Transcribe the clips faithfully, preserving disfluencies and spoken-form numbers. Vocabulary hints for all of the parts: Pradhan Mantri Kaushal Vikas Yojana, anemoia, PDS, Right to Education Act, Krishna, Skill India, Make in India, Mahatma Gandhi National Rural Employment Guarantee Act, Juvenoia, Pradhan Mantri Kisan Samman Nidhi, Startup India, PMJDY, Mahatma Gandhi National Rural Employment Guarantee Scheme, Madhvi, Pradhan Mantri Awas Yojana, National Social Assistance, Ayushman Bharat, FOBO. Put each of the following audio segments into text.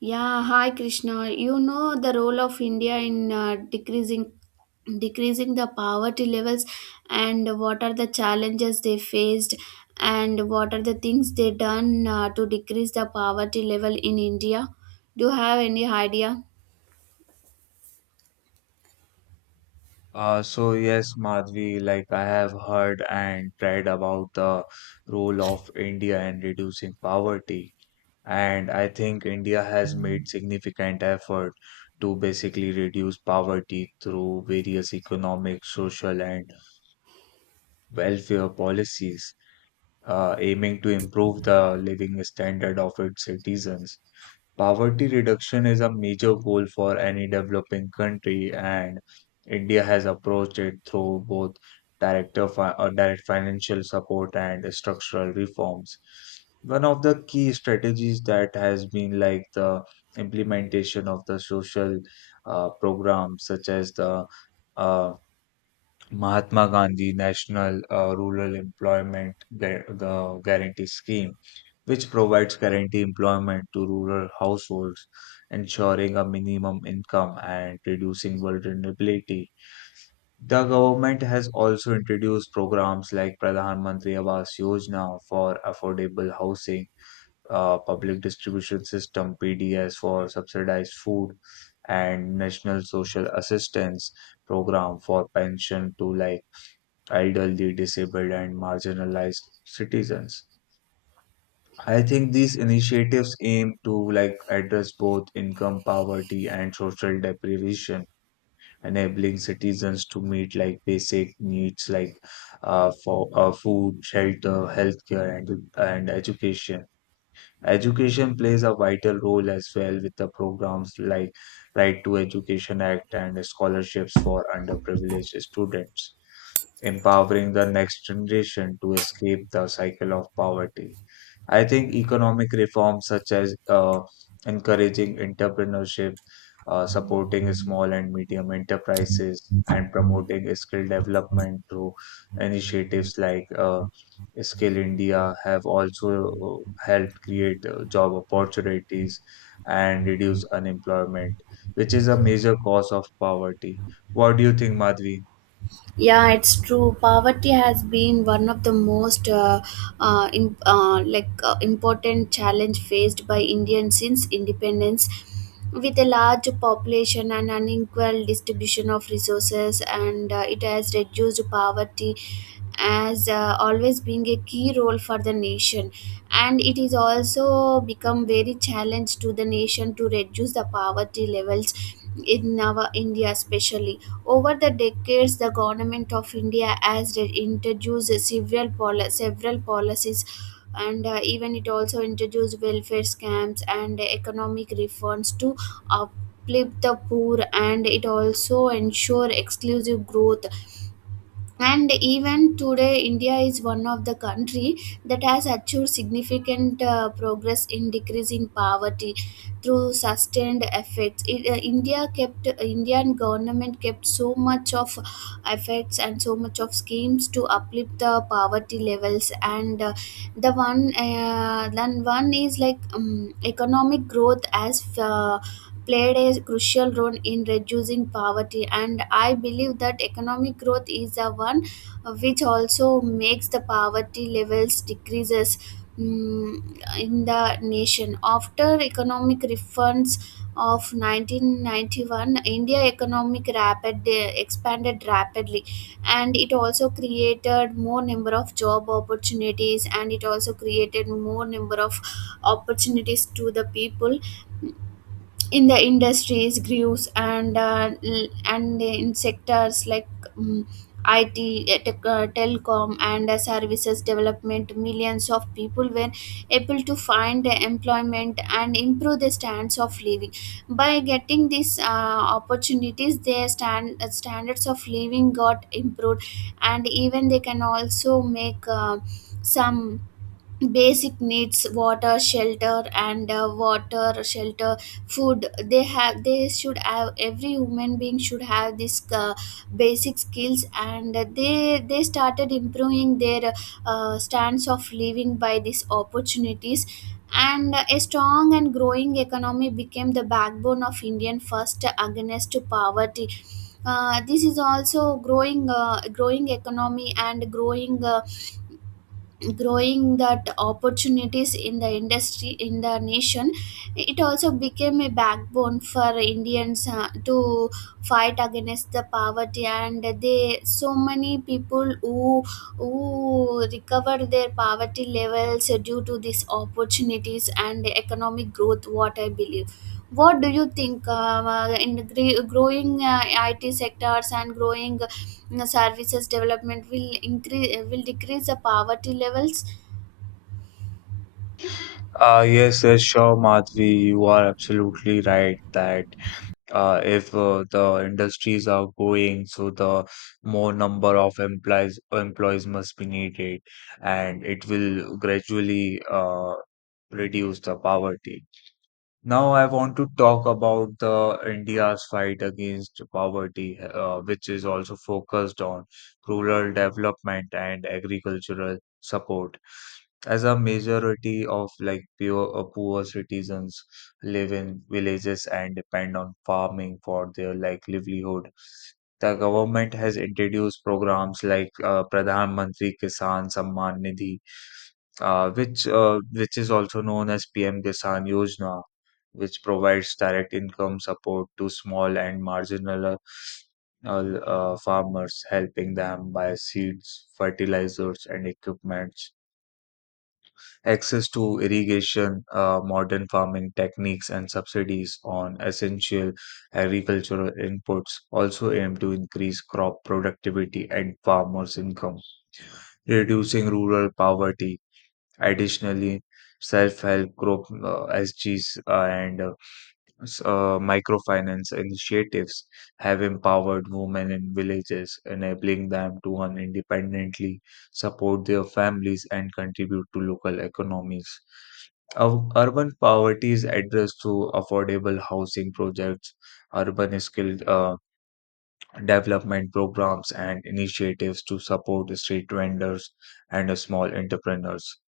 Yeah, hi Krishna. You know the role of India in uh, decreasing decreasing the poverty levels, and what are the challenges they faced, and what are the things they done uh, to decrease the poverty level in India? Do you have any idea? Uh, so yes, Madhvi, like I have heard and read about the role of India in reducing poverty, and I think India has made significant effort to basically reduce poverty through various economic, social, and welfare policies, uh, aiming to improve the living standard of its citizens. Poverty reduction is a major goal for any developing country, and India has approached it through both direct, of- uh, direct financial support and structural reforms. One of the key strategies that has been like the implementation of the social uh, programs such as the uh, Mahatma Gandhi National uh, Rural Employment Gu- the Guarantee Scheme, which provides guarantee employment to rural households, ensuring a minimum income and reducing vulnerability. The government has also introduced programs like Pradhan Mantri Awas Yojana for affordable housing, uh, public distribution system P D S for subsidized food, and National Social Assistance program for pension to like idle the disabled, and marginalized citizens. I think these initiatives aim to like address both income poverty and social deprivation, enabling citizens to meet like basic needs like uh, for uh, food, shelter, healthcare, and and education. Education plays a vital role as well with the programs like Right to Education Act and scholarships for underprivileged students, empowering the next generation to escape the cycle of poverty. I think economic reforms such as uh, encouraging entrepreneurship, uh, supporting small and medium enterprises, and promoting skill development through initiatives like uh, Skill India have also uh, helped create uh, job opportunities and reduce unemployment, which is a major cause of poverty. What do you think, Madhvi? Yeah, it's true. Poverty has been one of the most uh, uh, in, uh, like uh, important challenge faced by Indian since independence. With a large population and unequal distribution of resources, and uh, it has reduced poverty as uh, always being a key role for the nation, and it is also become very challenge to the nation to reduce the poverty levels in our India, especially over the decades. The government of India has re- introduced several, poli- several policies, and uh, even it also introduced welfare scams and economic reforms to uplift the poor, and it also ensure exclusive growth. And even today India is one of the country that has achieved significant uh, progress in decreasing poverty. Through sustained efforts, it, uh, india kept Indian government kept so much of efforts and so much of schemes to uplift the poverty levels, and uh, the one uh, then one is like um, economic growth as uh, played a crucial role in reducing poverty, and I believe that economic growth is the one which also makes the poverty levels decreases mm, in the nation. After economic reforms of nineteen ninety-one, India economic rapid expanded rapidly, and it also created more number of job opportunities, and it also created more number of opportunities to the people in the industries grooves, and uh, l- and in sectors like um, I T, uh, tech, uh, telecom, and uh, services development, millions of people were able to find employment and improve their standards of living. By getting these uh, opportunities, their stand, uh, standards of living got improved, and even they can also make uh, some basic needs, water shelter, and uh, water shelter, food. They have, they should have, every human being should have this uh, basic skills, and they they started improving their uh, stance of living by these opportunities. And a strong and growing economy became the backbone of Indian first against to poverty. Uh, this is also growing, uh, growing economy and growing uh, growing that opportunities in the industry in the nation. It also became a backbone for Indians uh, to fight against the poverty, and they so many people who who recovered their poverty levels due to these opportunities and economic growth, what I believe. What do you think, um, uh, in the gre- growing uh, I T sectors and growing uh, services development will increase, will decrease the poverty levels? Uh, yes, yes, sure, Madhvi. You are absolutely right that uh, if uh, the industries are growing, so the more number of employees employees must be needed, and it will gradually uh, reduce the poverty. Now, I want to talk about the India's fight against poverty, uh, which is also focused on rural development and agricultural support as a majority of like pure, uh, poor citizens live in villages and depend on farming for their like livelihood. The government has introduced programs like uh, Pradhan Mantri Kisan Samman Nidhi, uh, which uh, which is also known as P M Kisan Yojana, which provides direct income support to small and marginal uh, uh, farmers, helping them buy seeds, fertilizers, and equipment access to irrigation, uh, modern farming techniques, and subsidies on essential agricultural inputs also aim to increase crop productivity and farmers' income, reducing rural poverty. Additionally, self help group uh, S Gs and uh, s- uh, microfinance initiatives have empowered women in villages, enabling them to earn independently, support their families, and contribute to local economies. Ur- Urban poverty is addressed through affordable housing projects, urban skill uh, development programs, and initiatives to support the street vendors and uh, small entrepreneurs,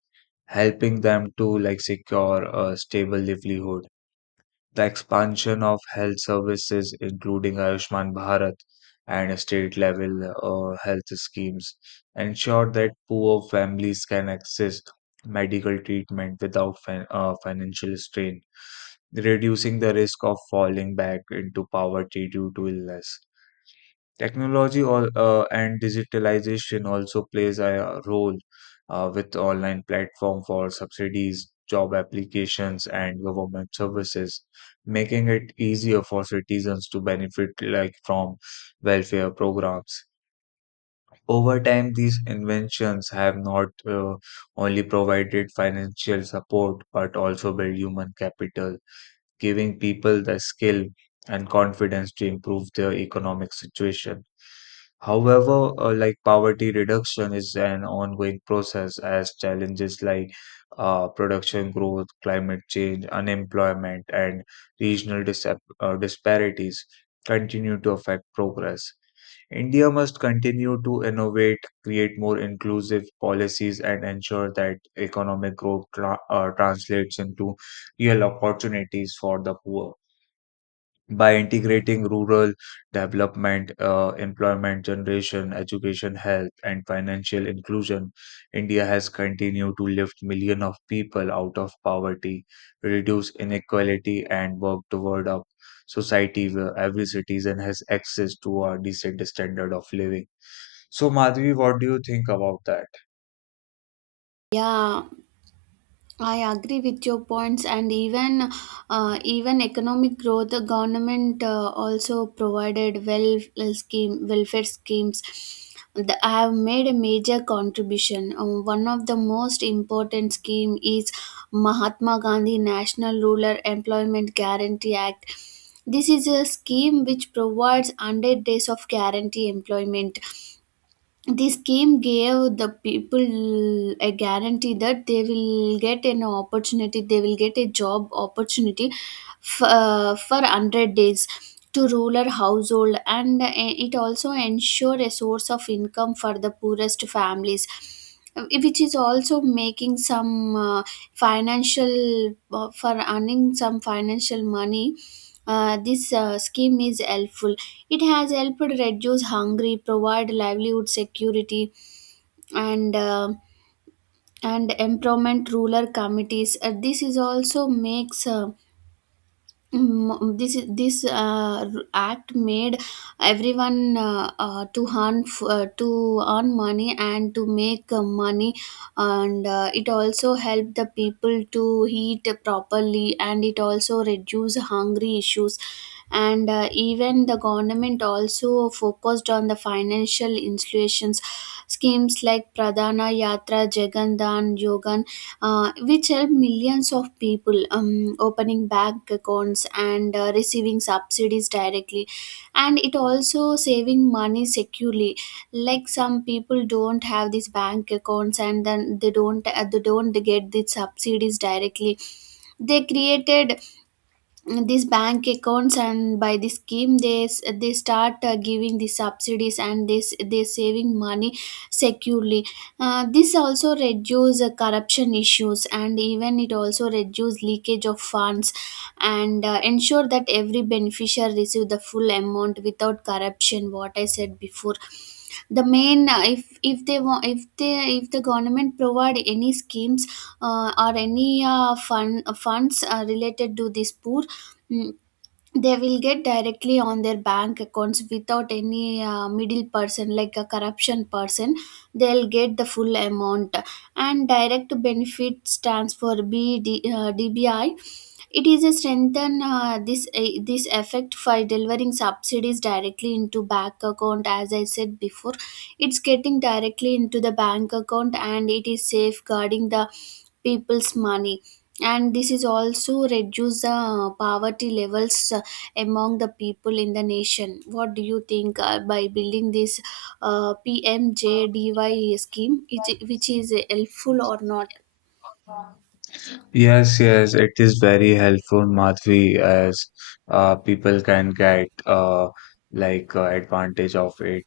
helping them to like secure a stable livelihood. The expansion of health services, including Ayushman Bharat and state level uh, health schemes, ensured that poor families can access medical treatment without fin- uh, financial strain, reducing the risk of falling back into poverty due to illness. Technology all, uh, and digitalization also plays a role uh, with online platform for subsidies, job applications, and government services, making it easier for citizens to benefit like from welfare programs. Over time, these inventions have not uh, only provided financial support but also built human capital, giving people the skill and confidence to improve their economic situation. However, uh, like poverty reduction is an ongoing process as challenges like uh, production growth, climate change, unemployment, and regional disap- uh, disparities continue to affect progress. India must continue to innovate, create more inclusive policies, and ensure that economic growth tra- uh, translates into real opportunities for the poor by integrating rural development, uh, employment generation, education, health, and financial inclusion. India has continued to lift millions of people out of poverty, reduce inequality, and work toward a society where every citizen has access to a decent standard of living. So, Madhvi, what do you think about that? Yeah, I agree with your points, and even uh, even economic growth. The government uh, also provided well well scheme welfare schemes that have made a major contribution. Um, one of the most important scheme is Mahatma Gandhi National Rural Employment Guarantee Act. This is a scheme which provides one hundred days of guarantee employment. The scheme gave the people a guarantee that they will get an opportunity, they will get a job opportunity f- uh, for one hundred days to rural household, and uh, it also ensure a source of income for the poorest families, uh, which is also making some uh, financial uh, for earning some financial money. Uh, this uh, scheme is helpful. It has helped reduce hunger, provide livelihood security, and uh, and empowerment rural committees. Uh, this is also makes uh, Mm, this is- this uh, r- act made everyone, uh, uh, to earn, f- uh, to earn money and to make uh, money, and uh, it also helped the people to eat properly, and it also reduce hungry issues. And uh, even the government also focused on the financial institutions schemes like pradhana yatra jagandan yogan, uh, which help millions of people, um, opening bank accounts, and uh, receiving subsidies directly, and it also saving money securely. Like some people don't have these bank accounts, and then they don't uh, they don't get the subsidies directly. They created these bank accounts, and by the scheme, they s- they start uh, giving the subsidies, and this they s- they saving money securely. Uh, this also reduce uh, corruption issues, and even it also reduce leakage of funds, and uh, ensure that every beneficiary receive the full amount without corruption, what I said before. The main, uh, if if they want if they if the government provide any schemes uh, or any uh, fund funds uh, related to this poor, mm, they will get directly on their bank accounts without any uh, middle person, like a corruption person, they'll get the full amount. And direct benefits transfer, B D, uh, dbi, it is a strengthen, uh, this eh, this effect for delivering subsidies directly into bank account. As I said before, it's getting directly into the bank account, and it is safeguarding the people's money. And this is also reduce the uh, poverty levels uh, among the people in the nation. What do you think, uh, by building this uh, P M J D Y scheme, it, which is helpful or not? Yes, yes, it is very helpful, Madhvi, as uh, people can get uh, like uh, advantage of it,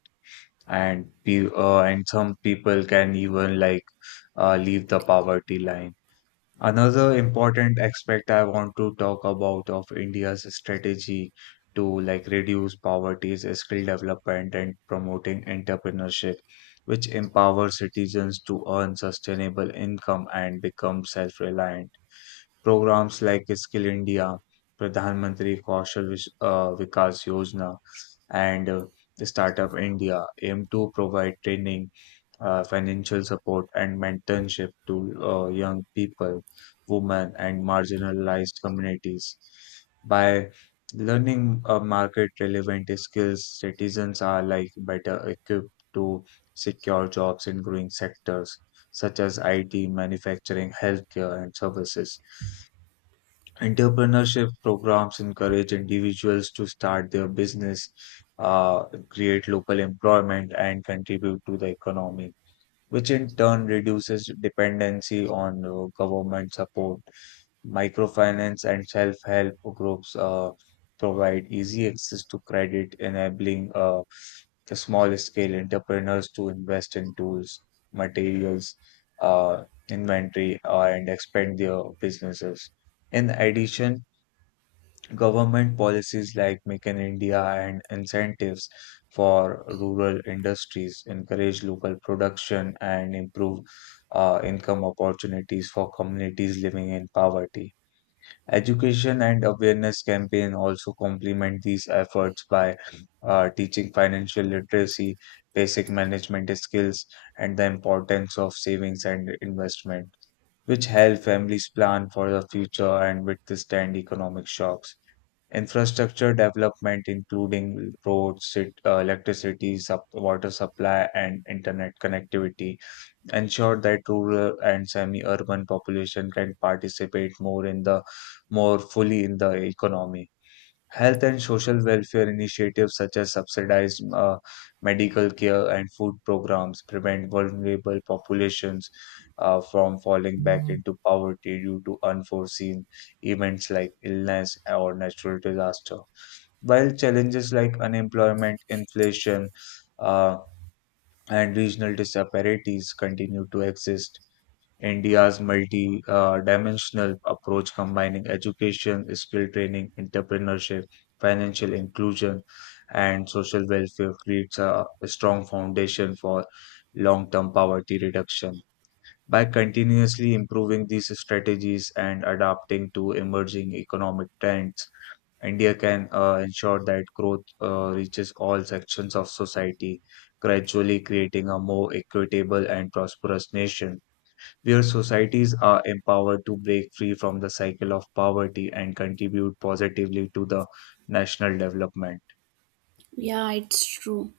and pe uh, and some people can even like uh, leave the poverty line. Another important aspect I want to talk about of India's strategy to like reduce poverty is skill development and promoting entrepreneurship, which empowers citizens to earn sustainable income and become self-reliant. Programs like Skill India, Pradhan Mantri Kaushal Vis- uh, Vikas Yojana, and uh, Startup India aim to provide training, uh, financial support, and mentorship to uh, young people, women, and marginalized communities. By learning uh, market relevant skills, citizens are like better equipped to secure jobs in growing sectors such as I T, manufacturing, healthcare, and services. Entrepreneurship programs encourage individuals to start their business, uh, create local employment, and contribute to the economy which in turn reduces dependency on uh, government support. Microfinance and self help groups uh, provide easy access to credit, enabling uh, the small scale entrepreneurs to invest in tools, materials, uh, inventory, uh, and expand their businesses. In addition, government policies like Make in India and incentives for rural industries encourage local production and improve uh, income opportunities for communities living in poverty. Education and awareness campaign also complement these efforts by uh, teaching financial literacy, basic management skills, and the importance of savings and investment, which help families plan for the future and withstand economic shocks. Infrastructure development, including roads, sit- uh, electricity, sup- water supply, and internet connectivity, ensure that rural and semi-urban population can participate more in the more fully in the economy. Health and social welfare initiatives such as subsidized uh, medical care and food programs prevent vulnerable populations uh, from falling back into poverty due to unforeseen events like illness or natural disaster. While challenges like unemployment, inflation, uh, and regional disparities continue to exist, India's multi uh, dimensional approach combining education, skill training, entrepreneurship, financial inclusion, and social welfare creates a strong foundation for long term poverty reduction. By continuously improving these strategies and adapting to emerging economic trends, India can uh, ensure that growth uh, reaches all sections of society, gradually creating a more equitable and prosperous nation, where societies are empowered to break free from the cycle of poverty and contribute positively to the national development. Yeah, it's true.